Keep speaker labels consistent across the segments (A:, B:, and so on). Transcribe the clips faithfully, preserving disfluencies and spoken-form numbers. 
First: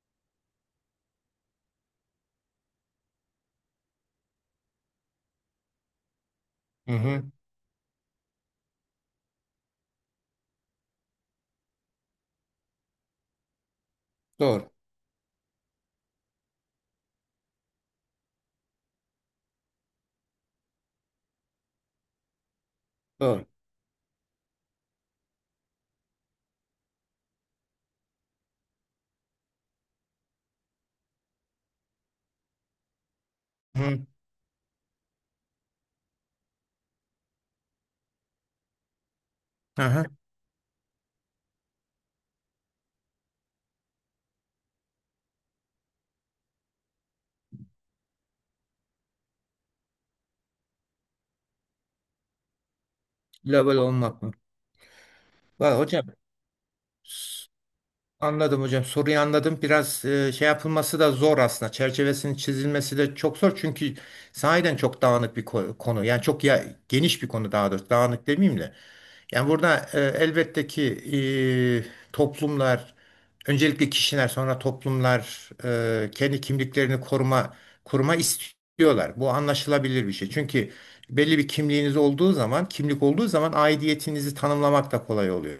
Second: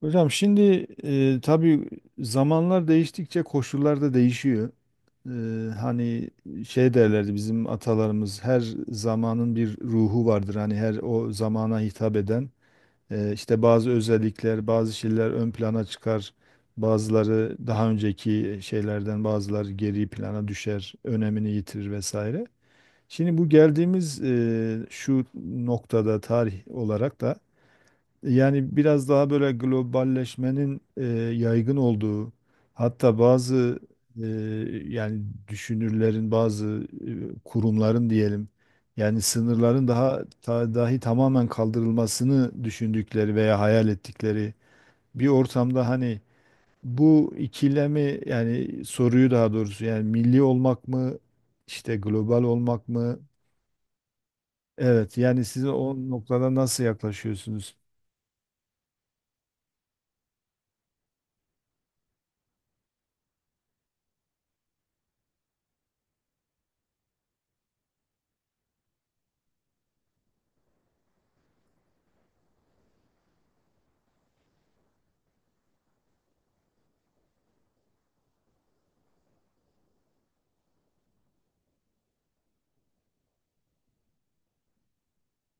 A: Hocam şimdi e, tabii zamanlar değiştikçe koşullar da değişiyor. E, hani
B: Hı
A: şey
B: hı.
A: derlerdi bizim atalarımız her zamanın bir ruhu vardır. Hani her o zamana hitap eden e, işte bazı özellikler,
B: Doğru.
A: bazı şeyler ön plana çıkar. Bazıları daha önceki şeylerden bazıları geri plana düşer, önemini yitirir vesaire. Şimdi
B: Doğru.
A: bu geldiğimiz e, şu noktada tarih olarak da yani biraz daha böyle globalleşmenin e, yaygın olduğu, hatta bazı
B: Hı hı.
A: e, yani düşünürlerin, bazı e, kurumların diyelim, yani sınırların
B: Aha.
A: daha ta- dahi tamamen kaldırılmasını düşündükleri veya hayal ettikleri bir ortamda hani bu ikilemi yani soruyu daha doğrusu yani milli olmak mı işte global olmak mı?
B: Level olmak mı?
A: Evet yani siz
B: Var
A: o
B: hocam.
A: noktada nasıl yaklaşıyorsunuz?
B: Anladım hocam. Soruyu anladım. Biraz e, şey yapılması da zor aslında. Çerçevesinin çizilmesi de çok zor. Çünkü sahiden çok dağınık bir ko- konu. Yani çok ya, geniş bir konu daha doğrusu. Dağınık demeyeyim de. Yani burada e, elbette ki e, toplumlar, öncelikle kişiler, sonra toplumlar e, kendi kimliklerini koruma koruma istiyorlar. Bu anlaşılabilir bir şey. Çünkü belli bir kimliğiniz olduğu zaman, kimlik olduğu zaman aidiyetinizi tanımlamak da kolay oluyor.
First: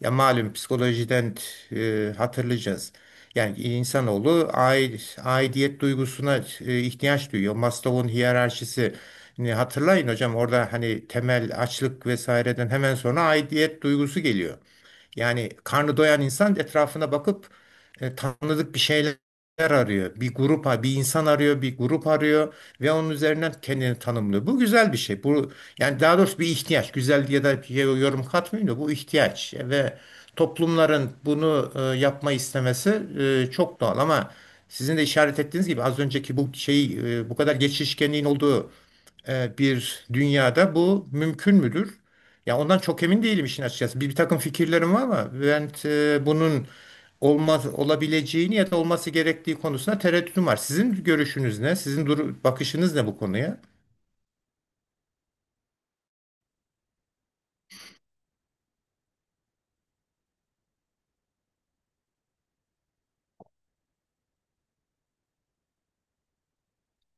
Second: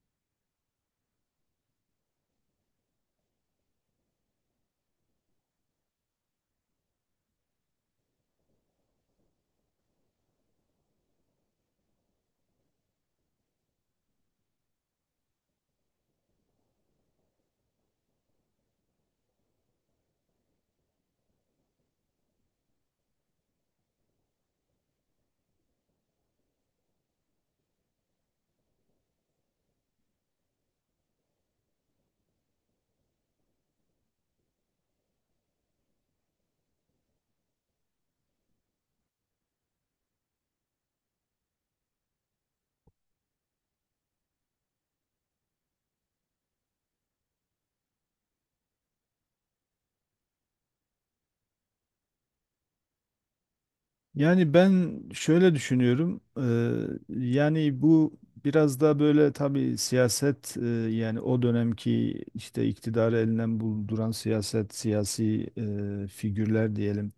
B: Ya malum psikolojiden e, hatırlayacağız. Yani insanoğlu aid, aidiyet duygusuna e, ihtiyaç duyuyor. Maslow'un hiyerarşisini hatırlayın hocam. Orada hani temel açlık vesaireden hemen sonra aidiyet duygusu geliyor. Yani karnı doyan insan etrafına bakıp e, tanıdık bir şeyler arıyor. Bir grup, bir insan arıyor, bir grup arıyor ve onun üzerinden kendini tanımlıyor. Bu güzel bir şey. Bu yani daha doğrusu bir ihtiyaç. Güzel diye de bir şey- yorum katmıyorum da bu ihtiyaç ve toplumların bunu e, yapma istemesi e, çok doğal, ama sizin de işaret ettiğiniz gibi az önceki bu şey e, bu kadar geçişkenliğin olduğu e, bir dünyada bu mümkün müdür? Ya ondan çok emin değilim işin açıkçası. Bir, bir takım fikirlerim var ama ben e, bunun olmaz olabileceğini ya da olması gerektiği konusunda tereddütüm var. Sizin görüşünüz ne? Sizin duru- bakışınız ne bu konuya?
A: Yani ben şöyle düşünüyorum. Eee, yani bu biraz da böyle tabii siyaset eee, yani o dönemki işte iktidarı elinden bulduran siyaset, siyasi eee, figürler diyelim.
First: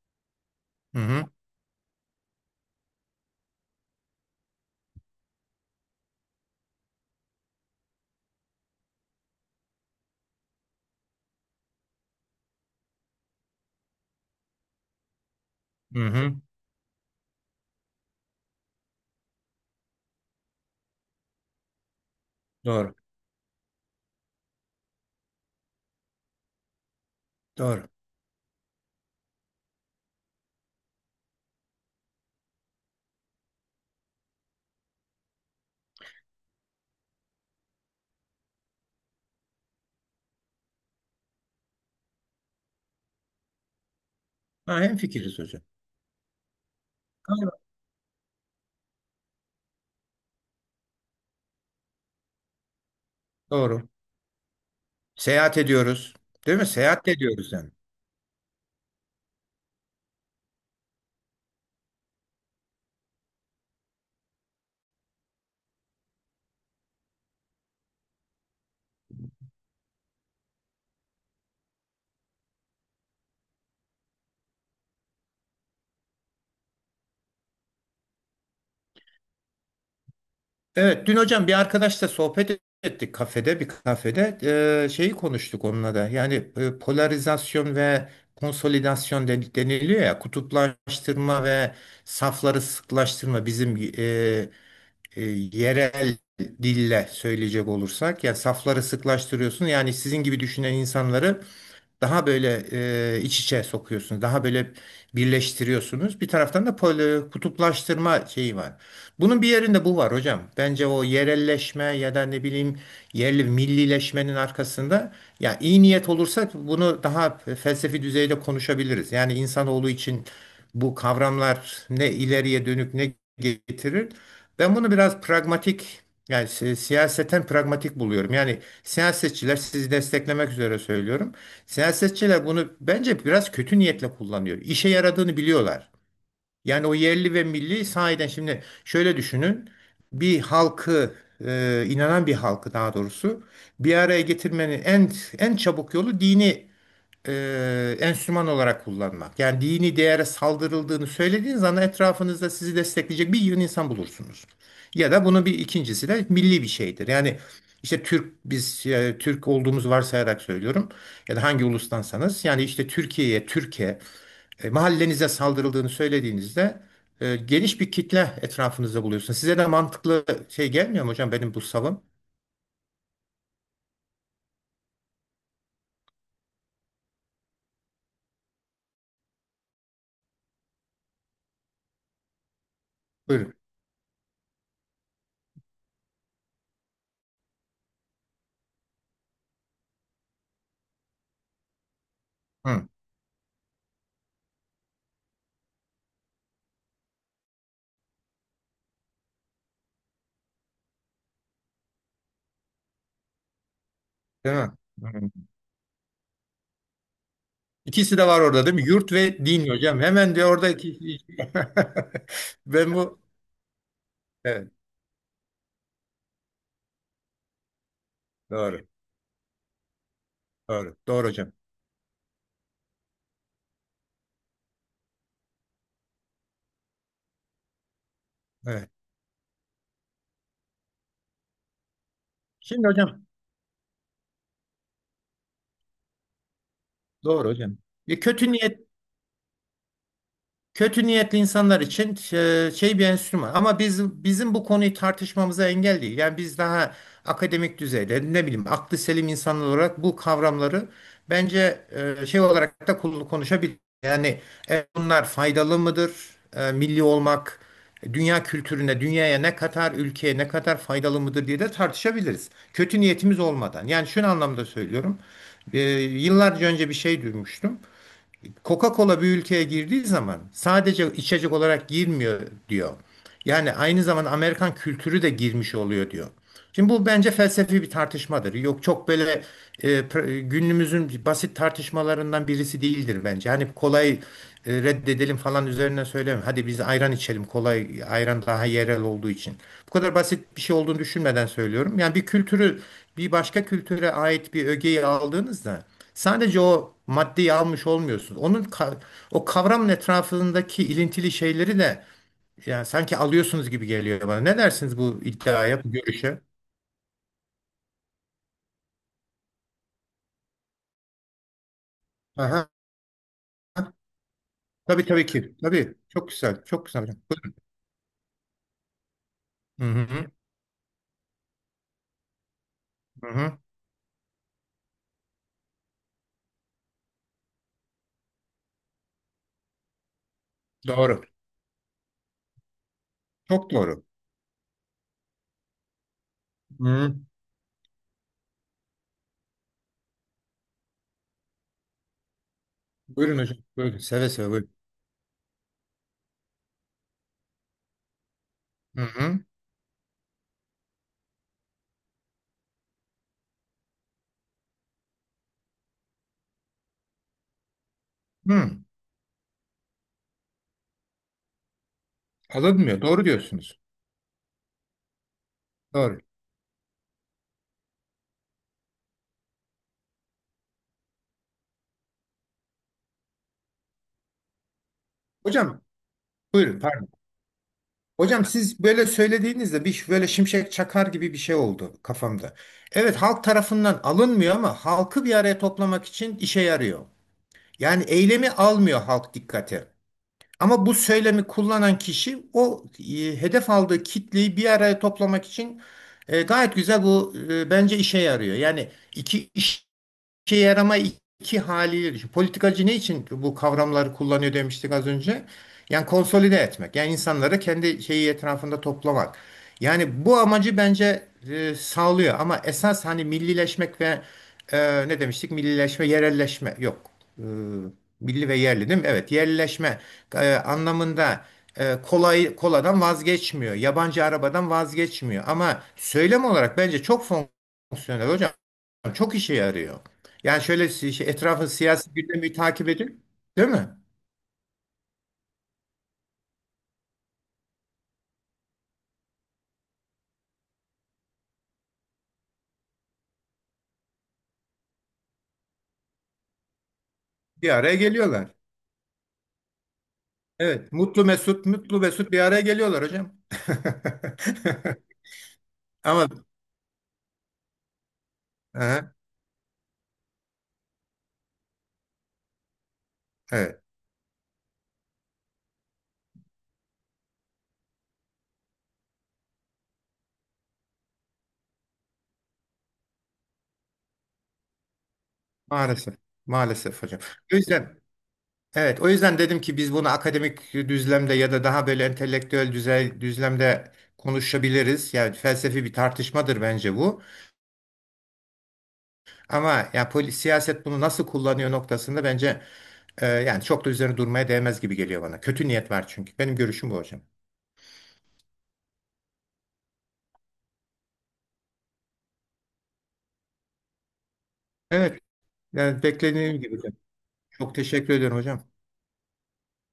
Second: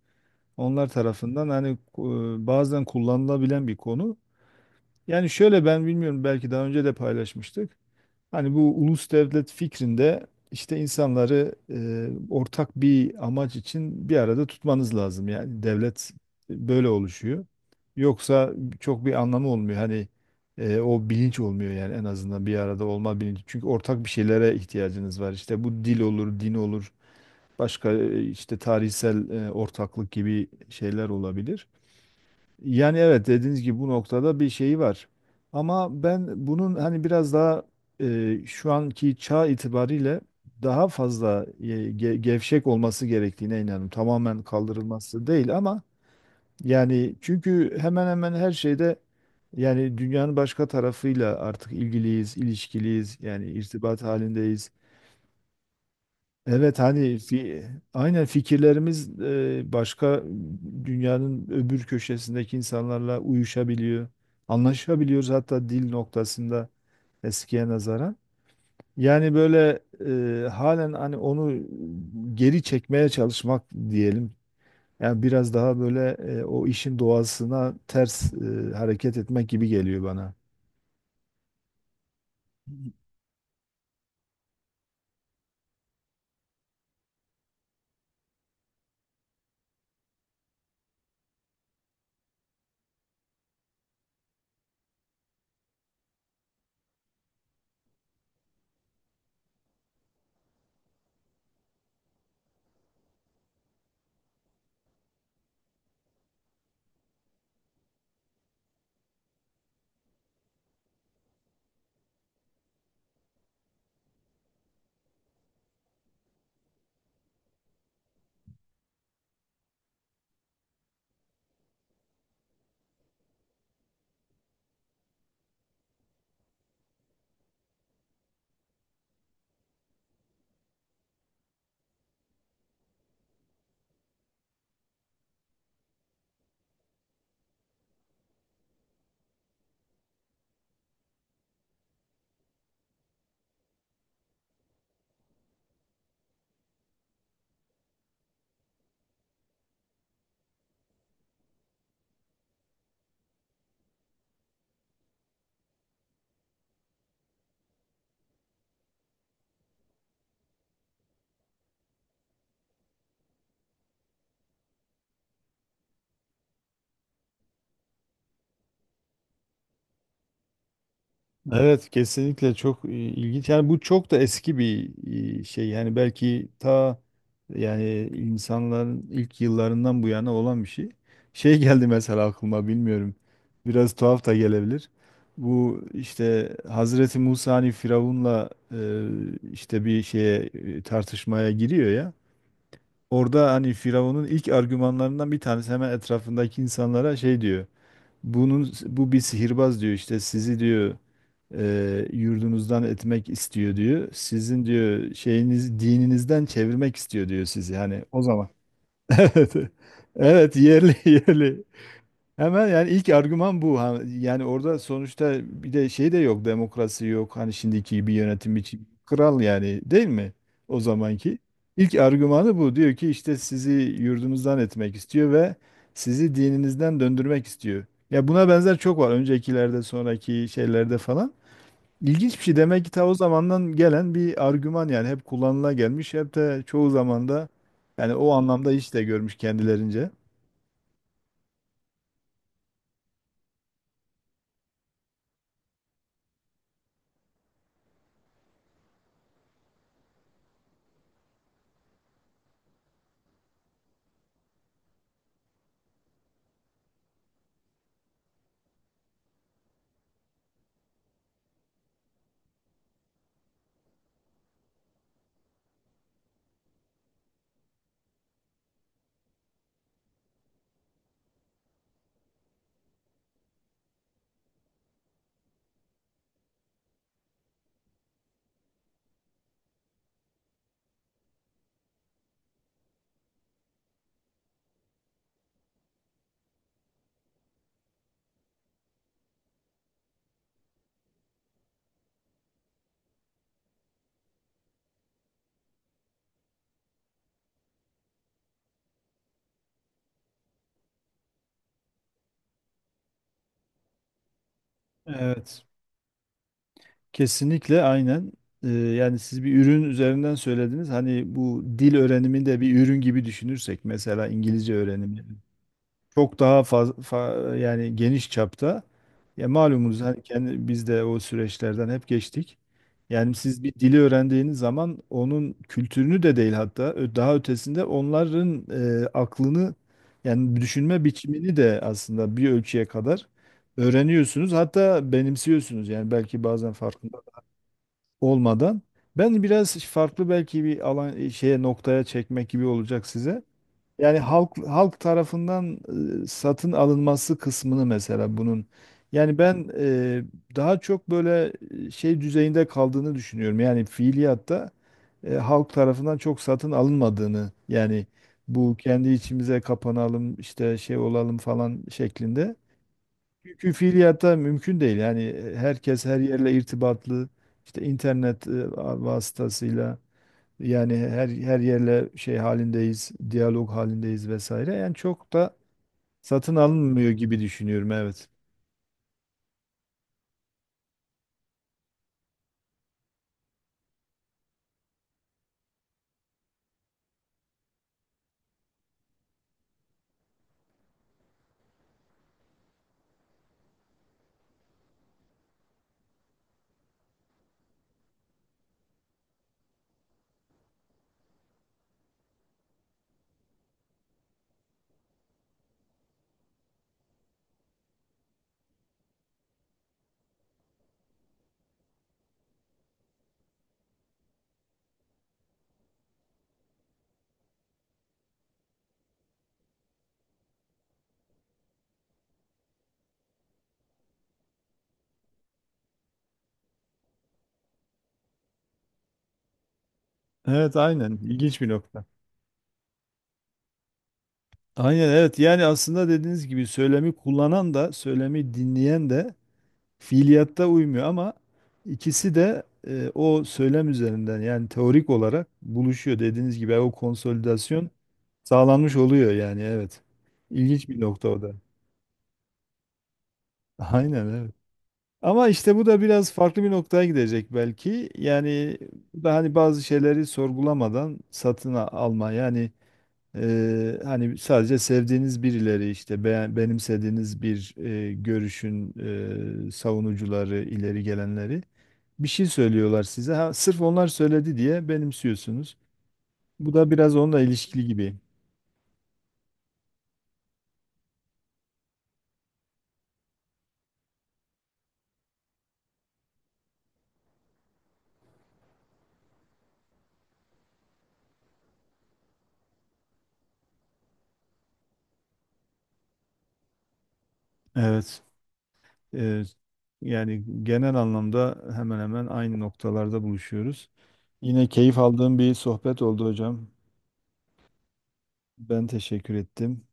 A: Onlar
B: Hı hı.
A: tarafından hani eee, bazen kullanılabilen bir konu. Yani şöyle ben bilmiyorum belki daha önce de paylaşmıştık. Hani bu ulus devlet fikrinde işte insanları e, ortak bir amaç için bir arada tutmanız lazım. Yani
B: Hı
A: devlet
B: hı.
A: böyle oluşuyor. Yoksa çok bir anlamı olmuyor. Hani e, o bilinç olmuyor yani en azından bir arada
B: Doğru.
A: olma bilinci. Çünkü ortak bir şeylere ihtiyacınız var. İşte bu dil olur, din olur,
B: Doğru.
A: başka e, işte tarihsel e, ortaklık gibi şeyler olabilir. Yani evet dediğiniz gibi bu noktada bir şeyi var. Ama ben bunun hani biraz daha e, şu anki çağ itibariyle daha fazla e, ge- gevşek olması gerektiğine inanıyorum. Tamamen
B: Ha,
A: kaldırılması
B: hemfikiriz
A: değil
B: hocam.
A: ama yani
B: Aynen.
A: çünkü hemen hemen her şeyde yani dünyanın başka tarafıyla artık ilgiliyiz, ilişkiliyiz, yani
B: Doğru.
A: irtibat halindeyiz.
B: Seyahat ediyoruz. Değil mi?
A: Evet
B: Seyahat de
A: hani
B: ediyoruz
A: fi,
B: yani.
A: aynen fikirlerimiz e, başka dünyanın öbür köşesindeki insanlarla uyuşabiliyor. Anlaşabiliyoruz hatta dil noktasında eskiye nazaran. Yani böyle e, halen hani onu geri çekmeye çalışmak diyelim. Yani biraz daha böyle e, o işin doğasına ters e, hareket etmek gibi geliyor bana.
B: Evet, dün hocam bir arkadaşla sohbet ettik kafede, bir kafede. Ee, şeyi konuştuk onunla da. Yani e, polarizasyon ve konsolidasyon den- deniliyor ya, kutuplaştırma ve safları sıklaştırma bizim e, e, yerel dille söyleyecek olursak. Yani safları sıklaştırıyorsun. Yani sizin gibi düşünen insanları daha böyle e, iç içe sokuyorsunuz. Daha böyle birleştiriyorsunuz. Bir taraftan da pol- kutuplaştırma şeyi var. Bunun bir yerinde bu var hocam. Bence o yerelleşme ya da ne bileyim yerli millileşmenin arkasında ya iyi niyet olursa bunu daha felsefi düzeyde konuşabiliriz. Yani insanoğlu için bu kavramlar ne ileriye dönük ne getirir. Ben bunu biraz pragmatik yani si- siyaseten pragmatik buluyorum. Yani siyasetçiler sizi desteklemek üzere söylüyorum. Siyasetçiler bunu bence biraz kötü niyetle kullanıyor. İşe yaradığını biliyorlar. Yani o yerli ve milli sahiden şimdi şöyle düşünün. Bir halkı e, inanan bir halkı daha doğrusu bir araya getirmenin en en çabuk yolu dini e, enstrüman olarak kullanmak. Yani dini değere saldırıldığını söylediğiniz zaman etrafınızda sizi destekleyecek bir yığın insan bulursunuz. Ya da bunun bir ikincisi de milli bir şeydir. Yani işte Türk biz e, Türk olduğumuzu varsayarak söylüyorum ya da hangi ulustansanız yani işte Türkiye'ye, Türkiye e, mahallenize saldırıldığını söylediğinizde e, geniş bir kitle etrafınızda buluyorsunuz. Size de mantıklı şey gelmiyor mu hocam benim bu
A: Evet
B: savım?
A: kesinlikle çok e, ilginç. Yani bu çok da eski bir e, şey. Yani belki ta yani insanların ilk yıllarından bu yana olan bir şey. Şey geldi mesela aklıma bilmiyorum.
B: Buyurun.
A: Biraz tuhaf da gelebilir. Bu işte Hazreti Musa hani Firavun'la e, işte bir şeye e, tartışmaya giriyor ya.
B: Hı,
A: Orada hani Firavun'un ilk argümanlarından bir tanesi hemen etrafındaki insanlara şey diyor. Bunun bu bir sihirbaz diyor işte sizi diyor e, yurdunuzdan etmek istiyor diyor.
B: değil
A: Sizin
B: mi?
A: diyor
B: Hı.
A: şeyiniz dininizden çevirmek istiyor diyor sizi. Hani
B: İkisi
A: o
B: de var
A: zaman.
B: orada değil mi? Yurt ve
A: Evet.
B: din hocam. Hemen de
A: Evet
B: orada
A: yerli
B: iki...
A: yerli. Hemen yani
B: Ben
A: ilk
B: bu,
A: argüman bu. Ha, yani
B: evet,
A: orada sonuçta bir de şey de yok, demokrasi yok. Hani şimdiki gibi yönetim biçimi
B: doğru.
A: kral yani değil mi? O
B: Doğru. Doğru
A: zamanki.
B: hocam.
A: İlk argümanı bu. Diyor ki işte sizi yurdunuzdan etmek istiyor ve sizi dininizden döndürmek istiyor. Ya buna benzer
B: Evet.
A: çok var. Öncekilerde, sonraki şeylerde falan. İlginç bir şey. Demek
B: Şimdi
A: ki ta o
B: hocam,
A: zamandan gelen bir argüman yani hep kullanıla gelmiş. Hep de çoğu zamanda
B: doğru hocam.
A: yani
B: E,
A: o
B: kötü
A: anlamda
B: niyet
A: hiç de görmüş kendilerince.
B: Kötü niyetli insanlar için e, şey, bir enstrüman. Ama biz, bizim bu konuyu tartışmamıza engel değil. Yani biz daha akademik düzeyde ne bileyim aklı selim insanlar olarak bu kavramları bence e, şey olarak da kul- konuşabiliriz. Yani e, bunlar faydalı mıdır? E, Milli olmak e, dünya kültürüne, dünyaya ne kadar, ülkeye ne kadar faydalı mıdır diye de tartışabiliriz. Kötü niyetimiz olmadan. Yani şunu anlamda söylüyorum. E, yıllarca önce bir şey duymuştum. Coca-Cola bir ülkeye girdiği zaman sadece içecek olarak girmiyor, diyor. Yani aynı zamanda Amerikan kültürü de girmiş oluyor, diyor. Şimdi bu bence felsefi bir tartışmadır. Yok, çok böyle e, pr- günümüzün basit tartışmalarından birisi değildir bence. Hani kolay e, reddedelim falan üzerine söylemiyorum. Hadi biz ayran içelim, kolay ayran daha yerel olduğu için. Bu kadar basit bir şey olduğunu düşünmeden söylüyorum. Yani bir kültürü, bir başka kültüre ait bir ögeyi aldığınızda sadece o maddeyi almış olmuyorsunuz. Onun ka- o kavramın etrafındaki ilintili şeyleri de yani sanki alıyorsunuz gibi geliyor bana. Ne dersiniz bu
A: Evet.
B: iddiaya, bu görüşe?
A: Kesinlikle aynen. Ee, yani siz bir ürün üzerinden söylediniz. Hani bu dil öğrenimini de
B: Aha.
A: bir ürün gibi düşünürsek mesela İngilizce
B: Tabii,
A: öğrenimi
B: tabii ki. Tabii. Çok
A: çok
B: güzel.
A: daha
B: Çok güzel hocam.
A: fazla yani geniş çapta. Ya
B: Buyurun.
A: malumunuz
B: Hı
A: hani
B: hı.
A: kendi biz de o süreçlerden hep geçtik.
B: Hı
A: Yani
B: hı.
A: siz bir dili öğrendiğiniz zaman onun kültürünü de değil hatta ö- daha ötesinde onların e, aklını yani düşünme
B: Doğru.
A: biçimini de aslında bir ölçüye kadar
B: Çok doğru.
A: öğreniyorsunuz. Hatta benimsiyorsunuz yani belki bazen
B: Hı.
A: farkında olmadan. Ben biraz farklı belki bir alan e, şeye noktaya çekmek gibi olacak
B: Buyurun
A: size.
B: hocam. Buyurun.
A: Yani
B: Seve seve
A: halk
B: buyurun.
A: halk tarafından e, satın alınması kısmını mesela bunun.
B: Hı
A: Yani
B: hı.
A: ben e, daha çok böyle e, şey düzeyinde kaldığını düşünüyorum. Yani fiiliyatta e, halk tarafından çok satın alınmadığını yani bu
B: Hı.
A: kendi içimize kapanalım işte şey olalım falan şeklinde.
B: Alınmıyor. Doğru
A: Çünkü
B: diyorsunuz.
A: fiiliyatta mümkün değil. Yani e, herkes her
B: Doğru.
A: yerle irtibatlı. İşte internet e, vasıtasıyla yani her her yerle şey halindeyiz, diyalog halindeyiz vesaire. Yani çok da
B: Hocam
A: satın
B: buyurun. Pardon.
A: alınmıyor gibi düşünüyorum evet.
B: Hocam siz böyle söylediğinizde bir ş- böyle şimşek çakar gibi bir şey oldu kafamda. Evet, halk tarafından alınmıyor ama halkı bir araya toplamak için işe yarıyor. Yani eylemi almıyor halk dikkate. Ama bu söylemi kullanan kişi o e, hedef aldığı kitleyi bir araya toplamak için e, gayet güzel bu, e, bence işe yarıyor. Yani iki iş İşe yarama iki haliyle düşün. Politikacı ne için bu kavramları kullanıyor demiştik az önce? Yani konsolide etmek. Yani insanları kendi şeyi etrafında toplamak. Yani bu amacı bence e, sağlıyor. Ama esas hani millileşmek ve e, ne demiştik? Millileşme, yerelleşme. Yok. E, milli ve yerli değil mi? Evet. Yerelleşme e, anlamında e, kolay koladan vazgeçmiyor. Yabancı arabadan vazgeçmiyor. Ama söylem olarak bence çok fonksiyonel hocam. Çok işe yarıyor. Yani
A: Evet
B: şöyle
A: aynen
B: si- şey,
A: ilginç
B: etrafın
A: bir nokta.
B: siyasi gündemi takip edin, değil mi?
A: Aynen evet yani aslında dediğiniz gibi söylemi kullanan da söylemi dinleyen de fiiliyatta uymuyor ama ikisi de e, o söylem üzerinden yani teorik olarak buluşuyor. Dediğiniz gibi o
B: Bir
A: konsolidasyon
B: araya geliyorlar.
A: sağlanmış oluyor yani evet. İlginç
B: Evet,
A: bir
B: mutlu
A: nokta o da.
B: mesut, mutlu mesut bir araya geliyorlar hocam.
A: Aynen evet. Ama işte bu da
B: Ama
A: biraz farklı bir noktaya gidecek belki. Yani
B: Aha,
A: bu da hani bazı şeyleri sorgulamadan satın a- alma. Yani
B: evet,
A: Eee, hani sadece sevdiğiniz birileri işte beğen- benimsediğiniz bir eee, görüşün eee, savunucuları, ileri gelenleri bir şey söylüyorlar size. Ha, sırf onlar söyledi diye benimsiyorsunuz.
B: maalesef,
A: Bu da
B: maalesef
A: biraz
B: hocam.
A: onunla
B: O
A: ilişkili
B: yüzden,
A: gibi.
B: evet, o yüzden dedim ki biz bunu akademik düzlemde ya da daha böyle entelektüel düzey, düzlemde konuşabiliriz. Yani felsefi bir tartışmadır bence bu. Ama ya polis siyaset bunu nasıl kullanıyor noktasında bence Ee, yani çok da üzerine durmaya değmez gibi geliyor bana. Kötü niyet var çünkü. Benim görüşüm bu hocam.
A: Evet. Eee, Yani genel anlamda hemen hemen aynı noktalarda buluşuyoruz. Yine keyif
B: Evet,
A: aldığım bir sohbet
B: yani
A: oldu
B: beklediğim
A: hocam.
B: gibi, hocam. Çok teşekkür ediyorum hocam.
A: Ben teşekkür ettim.